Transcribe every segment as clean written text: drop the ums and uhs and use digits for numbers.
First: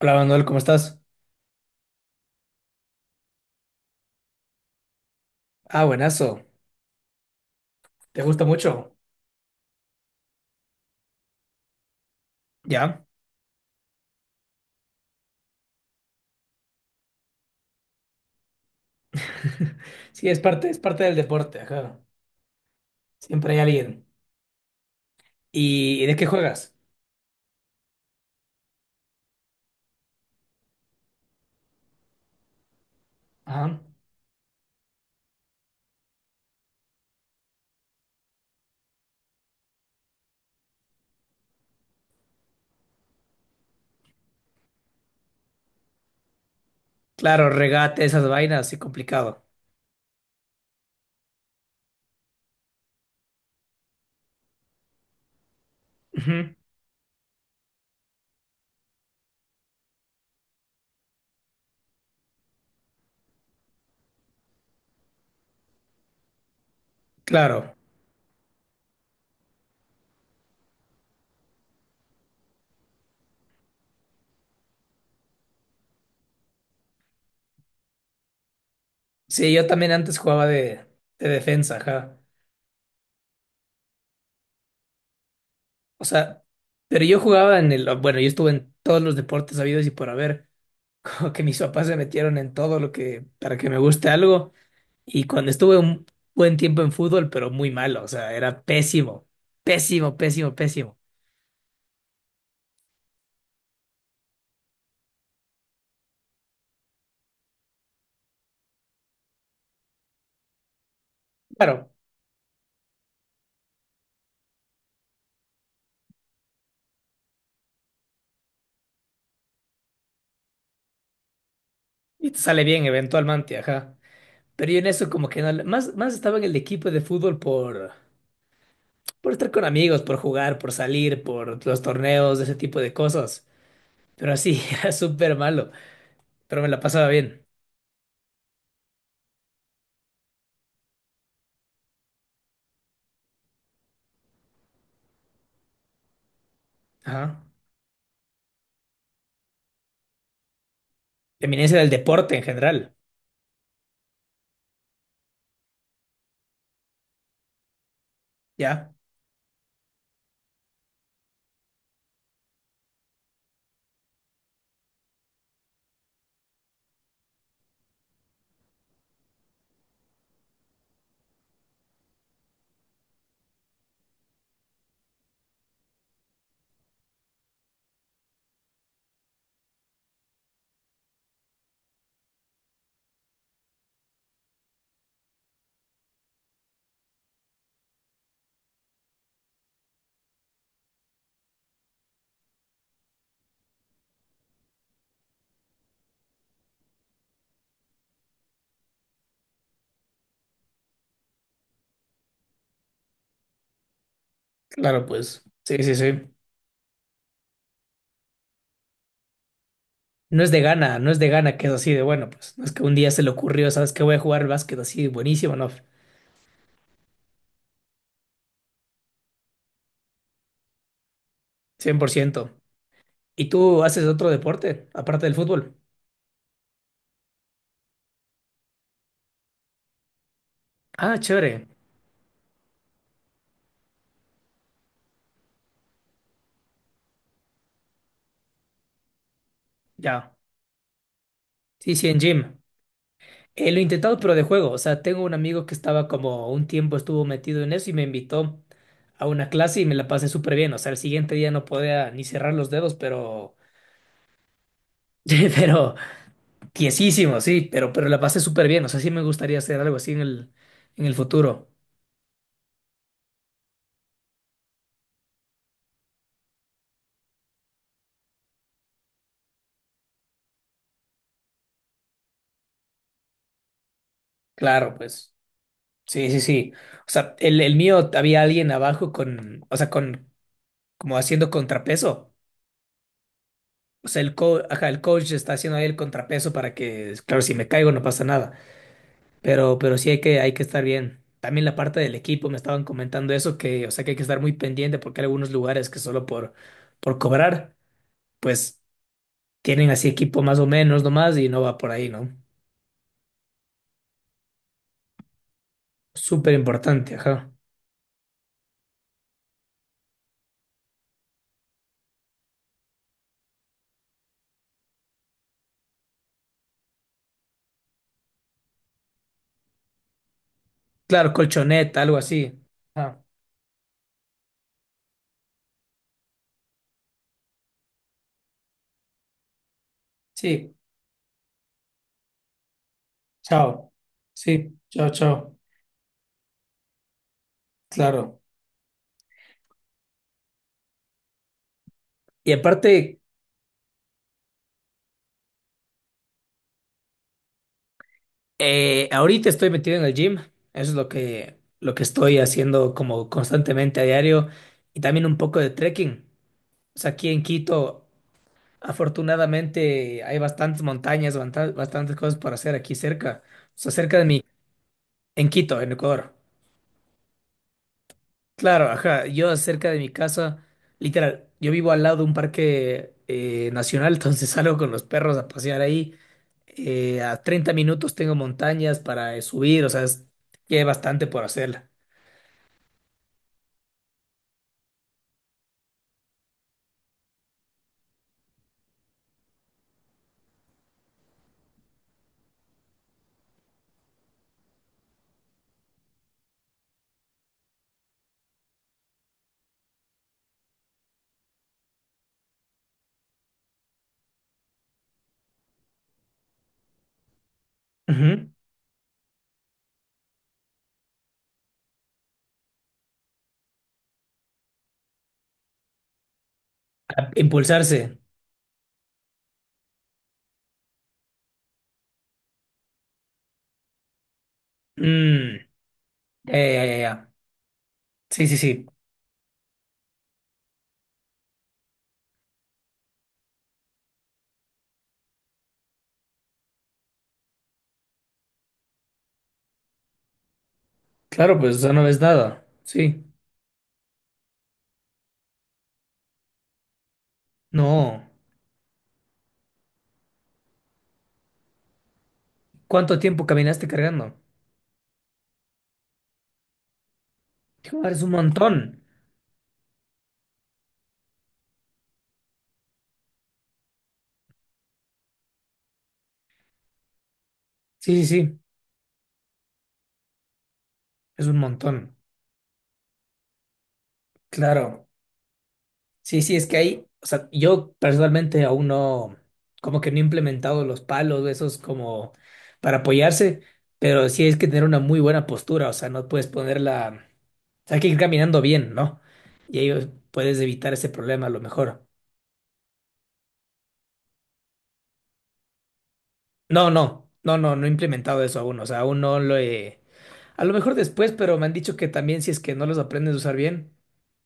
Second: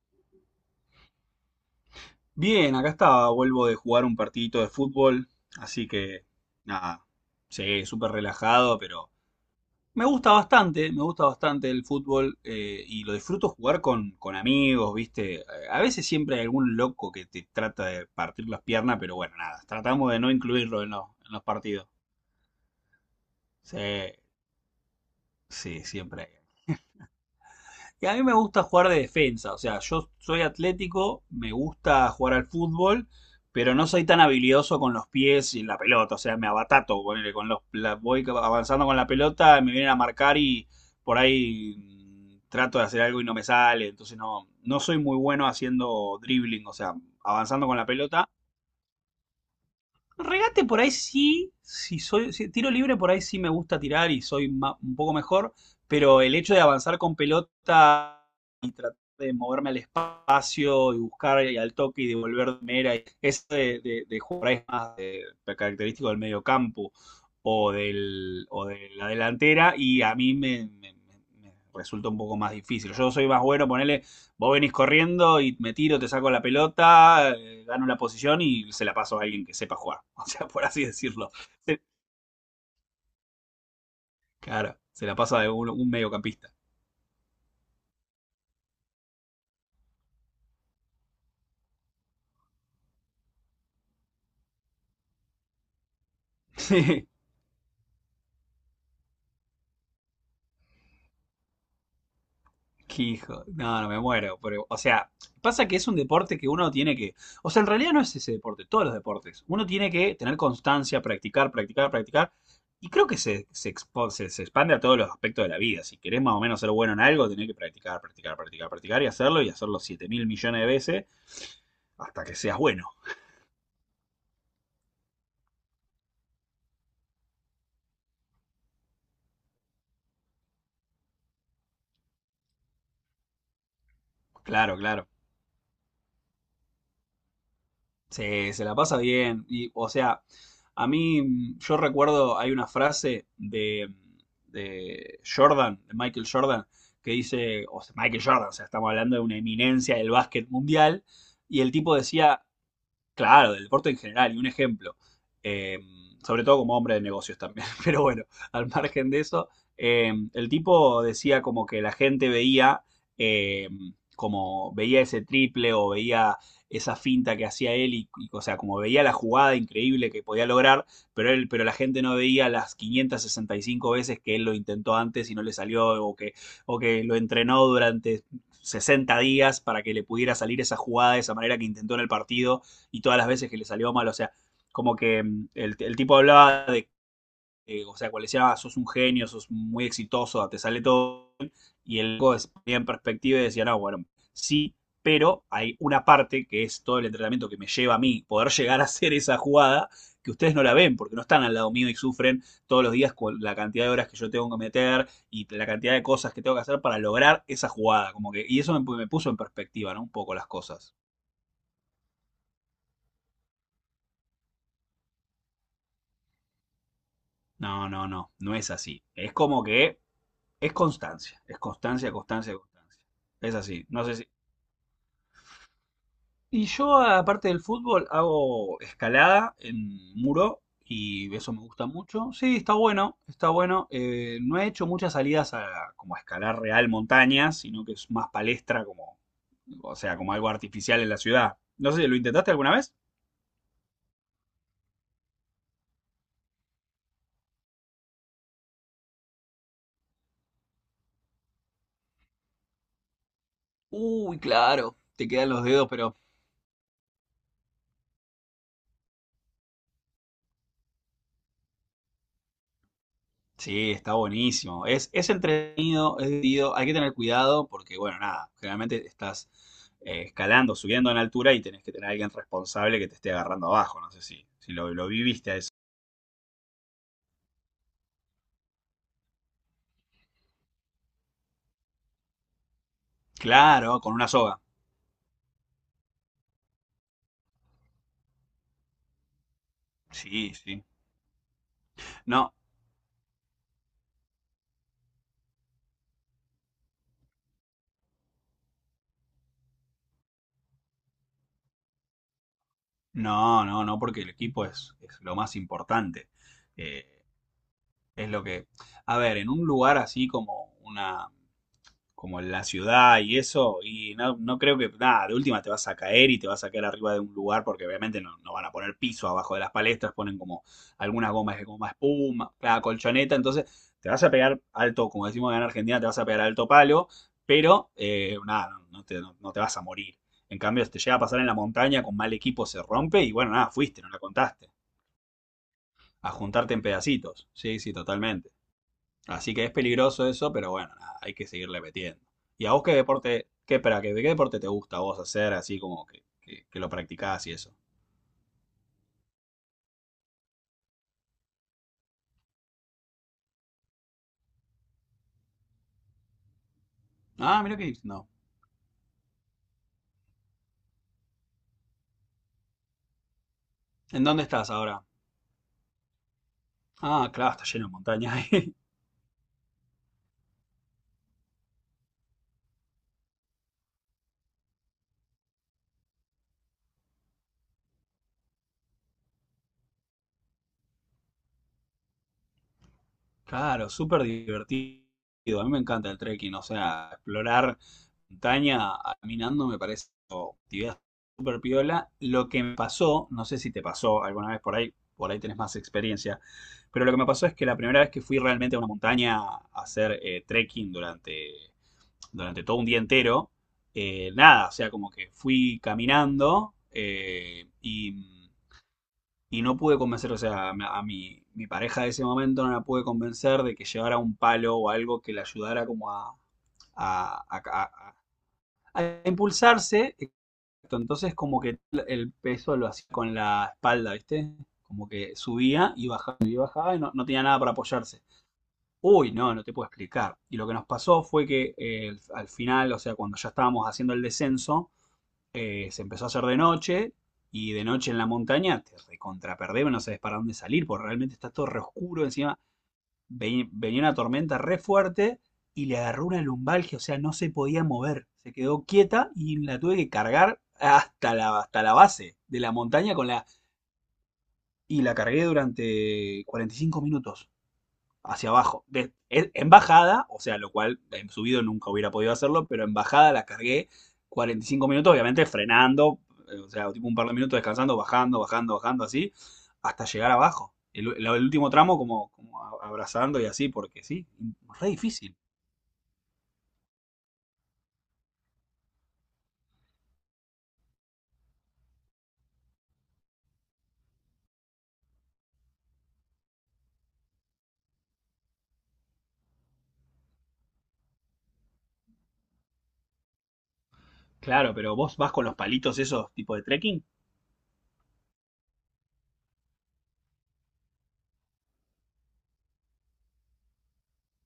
Hola Manuel, ¿cómo estás? Bien, acá estaba, vuelvo de jugar un partidito de fútbol, Ah, así que buenazo. nada, sí, súper ¿Te gusta relajado, mucho? pero me gusta bastante el fútbol y ¿Ya? lo disfruto jugar con amigos, ¿viste? A veces siempre hay algún loco que te trata de partir las piernas, pero bueno, nada, tratamos de Sí, no es incluirlo en parte los, del en los deporte, partidos. ajá. Siempre hay Sí, alguien. sí, ¿Y de qué siempre. juegas? Y a mí me gusta jugar de defensa, o sea, yo soy atlético, me gusta jugar al fútbol, pero Ajá. no soy tan habilidoso con los pies y la pelota, o sea, me abatato, ponele, voy avanzando con la pelota, me vienen a marcar y por ahí trato de hacer algo y no me sale, entonces no soy muy bueno haciendo dribbling, o sea, Claro, avanzando con la regate, esas pelota. vainas, sí, complicado. Regate por ahí sí, si soy si- tiro libre por ahí sí me gusta tirar y un poco mejor, pero el Ujú. hecho de avanzar con pelota y tratar de moverme al espacio y buscar y al toque y devolver de mera, y eso de jugar por ahí es más de característico del medio campo o, Claro. del, o de la delantera y a mí me resulta un poco más difícil. Yo soy más bueno, ponerle. Vos venís corriendo y me tiro, te saco la pelota, gano la posición y se la paso a alguien Sí, que yo sepa también jugar. antes O jugaba sea, por así de decirlo. defensa, Se- ajá. claro, se la paso a un O sea, mediocampista. pero yo jugaba en el, bueno, yo estuve en todos los deportes habidos y por haber. Como que mis papás se metieron en todo lo que, para que me guste algo. Y cuando estuve un buen tiempo en Sí. fútbol, pero muy malo, o sea, era pésimo, pésimo, pésimo, pésimo. Qué hijo. No, no me muero. Pero, o sea, pasa que es un deporte que uno tiene que. O sea, en realidad no es ese deporte, todos los deportes. Uno tiene que tener constancia, practicar, Claro, practicar, practicar. Y creo que se expande a todos los aspectos de la vida. Si querés más o menos ser bueno en algo, tenés que practicar, practicar, practicar, practicar y hacerlo 7.000.000.000 de veces hasta y que te seas sale bueno. bien eventualmente, ajá. Pero yo en eso como que no, más estaba en el equipo de fútbol por estar con amigos, por jugar, por salir, por los torneos, ese tipo de cosas. Pero así, Claro, era claro. súper malo, pero me la pasaba bien. Se la pasa bien. Y, o sea, a mí, yo recuerdo, hay una frase de Jordan, de Michael Jordan, que Ajá. dice, o sea, Michael Jordan, o sea, estamos hablando de una eminencia del básquet mundial, y el Eminencia del tipo deporte en decía. general. Claro, del deporte en general, y un ejemplo, eh, sobre todo como hombre de negocios también, pero bueno, al ¿Ya? margen de eso, el tipo decía como que la gente veía, eh, como veía ese triple o veía esa finta que hacía él, y, o sea, como veía la jugada increíble que podía lograr, pero, él, pero la gente no veía las 565 veces que él lo intentó antes y no le salió, o que lo entrenó durante 60 días para que le pudiera salir esa jugada de esa manera que intentó en el partido y todas las veces que le salió mal. O sea, como que el tipo hablaba de, o sea, cuando le decía: "Ah, sos un genio, sos muy exitoso, te sale todo bien", y el loco ponía en perspectiva y decía, no, bueno, sí, pero hay una parte que es todo el entrenamiento que me lleva a mí poder llegar a hacer esa jugada que ustedes no la ven porque no están al lado mío y sufren todos los días con la cantidad de horas que yo tengo que Claro, meter pues. y la Sí, cantidad sí, de sí. cosas que tengo que hacer para lograr esa jugada. Como que, y eso me, me puso en perspectiva, ¿no? Un poco No las es de cosas. gana, no es de gana que es así de bueno, pues no es que un día se le ocurrió, sabes, que voy a jugar básquet así, buenísimo, no, No, no, no, no es así. Es como que es cien por constancia, constancia, ciento constancia. ¿Y Es tú así, no haces sé si... otro deporte, aparte del fútbol? Y yo, aparte del fútbol, hago escalada en muro Ah, y eso me chévere, gusta mucho. Sí, está bueno, está bueno. No he hecho muchas salidas a como a escalar real montañas, sino que es más palestra como, o sea, como ya. algo artificial en la ciudad. No Sí, sí, sé, ¿lo en intentaste gym. alguna vez? Lo he intentado, pero de juego. O sea, tengo un amigo que estaba como un tiempo estuvo metido en eso y me invitó a una clase y me la pasé súper bien. O sea, el siguiente día no podía ni cerrar los dedos, pero, Uy, claro, te quedan los dedos, pero, pero tiesísimo, sí, pero la pasé súper bien. O sea, sí me gustaría hacer algo así en el futuro. sí, está buenísimo. Es entretenido, es divertido. Hay que tener cuidado porque, bueno, nada, generalmente estás escalando, subiendo en altura y tenés que tener a alguien responsable que te esté agarrando abajo. No sé si, si Claro, lo, lo pues. viviste a eso. Sí, sí, sí. O sea, el mío había alguien abajo con, o sea, con, como haciendo contrapeso. Claro, O con sea, una el soga. coach, ajá, el coach está haciendo ahí el contrapeso para que, claro, si me caigo no pasa nada. Pero sí hay que, Sí, hay que estar sí. bien. También la parte del equipo, No, me estaban comentando eso, que, o sea, que hay que estar muy pendiente porque hay algunos lugares que solo por cobrar, pues tienen así equipo más o menos nomás y no va por ahí, ¿no? no, no, no, porque el equipo es lo más importante. Súper Eh, importante, ajá. es lo que... A ver, en un lugar así como una, como en la ciudad y eso, y no creo que, nada, de última te vas a caer y te vas a caer arriba de un lugar porque obviamente no van a poner piso abajo de las palestras, ponen como algunas Claro, gomas de goma colchoneta, algo espuma, así. la Ajá. colchoneta, entonces te vas a pegar alto, como decimos acá en Argentina, te vas a pegar alto palo, pero nada, no te vas a morir. En Sí, cambio, si te llega a pasar en la montaña con mal equipo, se rompe y bueno, nada, chao. fuiste, no la contaste. Sí, chao, chao. A juntarte en pedacitos. Sí, sí, Claro. totalmente. Así que es peligroso eso, pero bueno, nada, hay que seguirle metiendo. Y ¿Y a vos qué aparte, deporte, qué, espera, qué, deporte te gusta a vos hacer, así como que lo practicás y eso? Ahorita estoy metido en el gym. Eso es lo que estoy haciendo como constantemente a diario. Y también un poco de trekking. O sea, aquí en Ah, mira que Quito, no. afortunadamente, hay bastantes montañas, bastantes cosas para hacer aquí cerca. O sea, cerca ¿En de dónde mí, estás ahora? en Quito, en Ecuador. Ah, claro, está lleno de montaña. Claro, ajá. Yo cerca de mi casa, literal, yo vivo al lado de un parque nacional, entonces salgo con los perros a pasear ahí. A 30 minutos tengo montañas para subir, o sea, que hay bastante por hacerla. Claro, súper divertido. A mí me encanta el trekking, o sea, explorar montaña caminando me parece una actividad súper piola. Lo que me pasó, no sé si te pasó alguna vez por ahí tenés más experiencia, pero lo que me pasó es que la primera vez que fui realmente a una montaña a hacer trekking durante, durante todo un día entero, nada, o sea, como que fui caminando y Ujú. y no pude convencer, o sea, a mi, mi pareja de ese momento no la pude convencer de que llevara un palo o algo que le ayudara como a, a- a- Impulsarse. a impulsarse. Exacto. Entonces como que el peso lo hacía con la espalda, ¿viste? Como que Mm, subía y bajaba y ya, ya, bajaba ya, y no ya. tenía nada para apoyarse. Sí, sí, sí. Uy, no, no te puedo explicar. Y lo que nos pasó fue que al final, o sea, cuando ya estábamos haciendo el descenso, se empezó a hacer de noche y de noche en la montaña te recontraperdés, no sabes para dónde salir, porque realmente está Claro, todo pues re eso no ves oscuro. Encima nada. Sí. venía una tormenta re fuerte y le agarró una lumbalgia, o sea, no se podía No. mover. Se quedó quieta y la tuve que cargar hasta la base de la montaña ¿Cuánto tiempo caminaste cargando? y la cargué durante 45 minutos Joder, es un hacia abajo. montón. En bajada, o sea, lo cual en subido nunca hubiera podido hacerlo, pero en bajada la cargué 45 minutos, obviamente frenando, o sea, tipo un par de minutos descansando, Sí, sí, bajando, sí. bajando, bajando, así, hasta llegar abajo. Es un Último tramo montón. como, como abrazando y así, porque sí, re Claro. difícil. Sí, sí, es que hay, o sea, yo personalmente aún no, como que no he implementado los palos, esos como para apoyarse, pero sí es que tener una muy buena postura, o sea, no puedes ponerla, o sea, hay que ir caminando bien, ¿no? Y ahí puedes evitar ese problema a lo mejor. Claro, pero vos vas con los palitos esos tipo de No, trekking. no, no, no, no he implementado eso aún, o sea, aún no lo he, a lo mejor después, pero me han dicho que también si es que no los aprendes a usar bien,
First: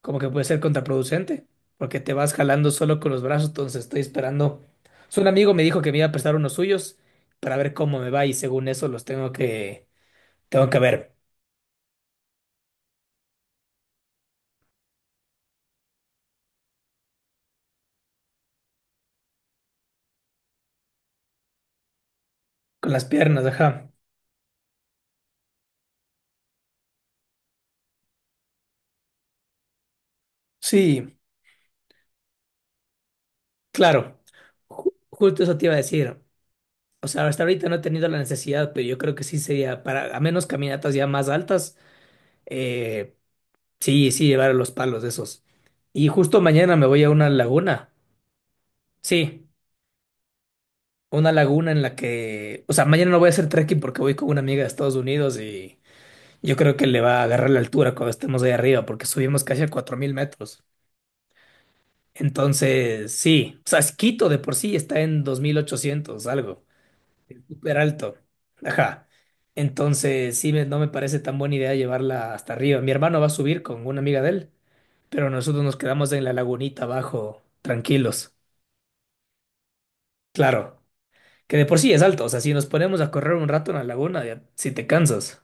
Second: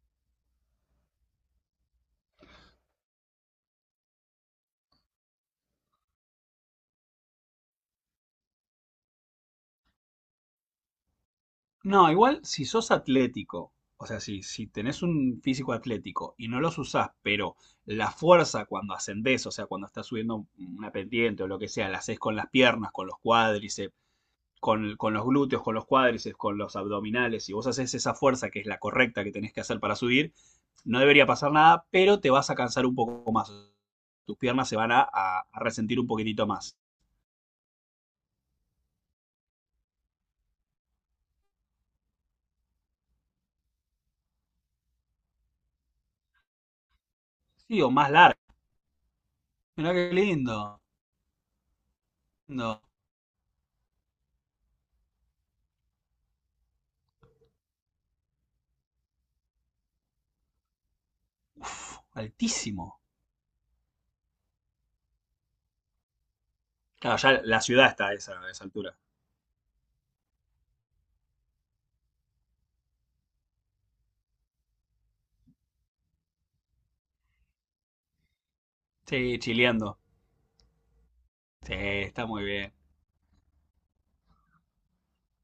como que puede ser contraproducente, porque te vas jalando solo con los brazos, entonces estoy esperando. So, un amigo me dijo que me iba a prestar unos suyos para ver cómo me va y según eso los tengo que ver No, igual si sos atlético, o sea, si, si tenés un físico atlético y no los usás, pero la fuerza cuando ascendés, o sea, cuando estás subiendo una pendiente o lo que sea, la haces con las piernas, con las con los piernas, ajá. cuádriceps, con los glúteos, con los cuádriceps, con los abdominales, y vos haces esa fuerza que es la correcta que tenés que hacer para subir, no Sí, debería pasar nada, pero te vas a cansar un poco más. claro. Tus piernas se van Ju- a, a- justo eso a te iba a resentir un decir. poquitito más. O sea, hasta ahorita no he tenido la necesidad, pero yo creo que sí sería para, a menos caminatas ya más altas, eh, sí, sí llevar los palos de esos. Y justo mañana me voy a una Sí, laguna. o más largas. Sí. Mirá qué lindo. Una laguna en la que, o Lindo. sea, mañana no voy a hacer trekking porque voy con una amiga de Estados Unidos y yo creo que le va a agarrar la altura cuando estemos ahí arriba porque subimos casi a 4.000 metros. Uf, altísimo. Entonces, sí, o sea, es Quito de por sí está en 2.800 algo, Claro, ya la súper ciudad está alto. A esa altura. Ajá. Entonces, sí, no me parece tan buena idea llevarla hasta arriba. Mi hermano va a subir con una amiga de él, pero nosotros nos quedamos en la lagunita abajo, tranquilos. Sí, chileando. Claro, que de Sí, por sí es alto, está o sea, muy si nos bien. ponemos a correr un rato en la laguna, ya, si te cansas.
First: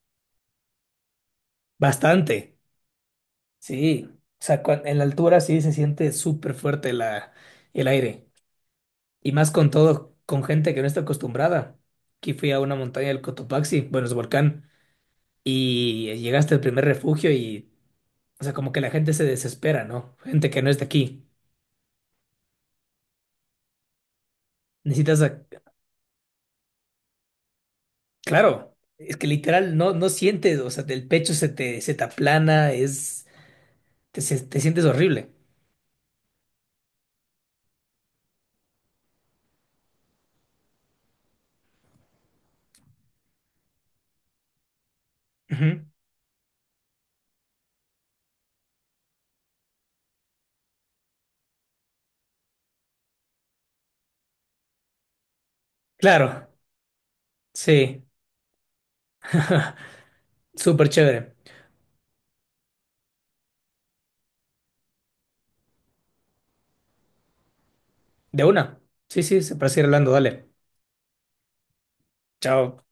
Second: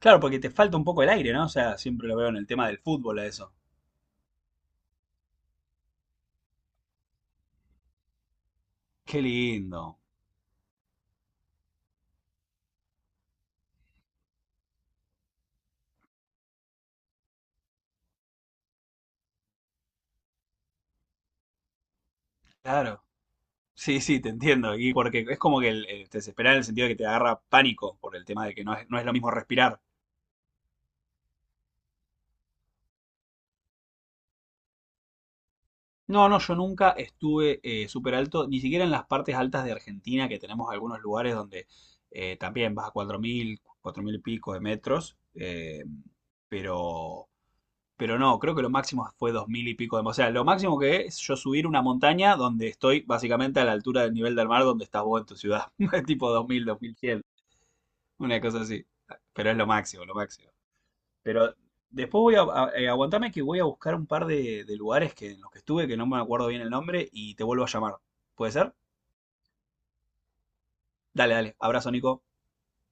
Claro, porque te falta un poco el aire, ¿no? O sea, siempre lo veo Bastante, en el tema del fútbol a eso. sí. O sea, en la altura sí se siente súper fuerte el aire. Qué Y más con lindo. todo, con gente que no está acostumbrada. Aquí fui a una montaña del Cotopaxi, bueno, es volcán, y llegaste al primer refugio y, o sea, como que la gente se desespera, ¿no? Gente que no es de aquí. Claro. Sí, sí, te entiendo. Y Necesitas, porque es como que el te en el sentido de que te agarra pánico por el tema de que no claro, es, no es lo es que mismo literal respirar. no, no sientes, o sea, del pecho se te aplana, es, te sientes horrible. No, no, yo nunca estuve súper alto, ni siquiera en las partes altas de Argentina, que tenemos algunos lugares donde también vas a 4.000, 4.000 y pico de metros, Ujú. Pero no, creo que lo máximo fue 2.000 y pico de... O sea, lo máximo que es yo subir una montaña donde estoy básicamente a la altura del nivel del mar donde estás vos en tu ciudad. Tipo Claro, 2000, 2100, sí. una cosa así. Pero es lo máximo, lo máximo. Súper chévere. Pero después voy a... aguantame que voy a buscar un par de lugares que, en los que estuve, que no me acuerdo bien el nombre, y te vuelvo a llamar. De ¿Puede ser? una. Sí, sí, se parece ir hablando, dale. Dale, dale. Abrazo, Nico. Chao.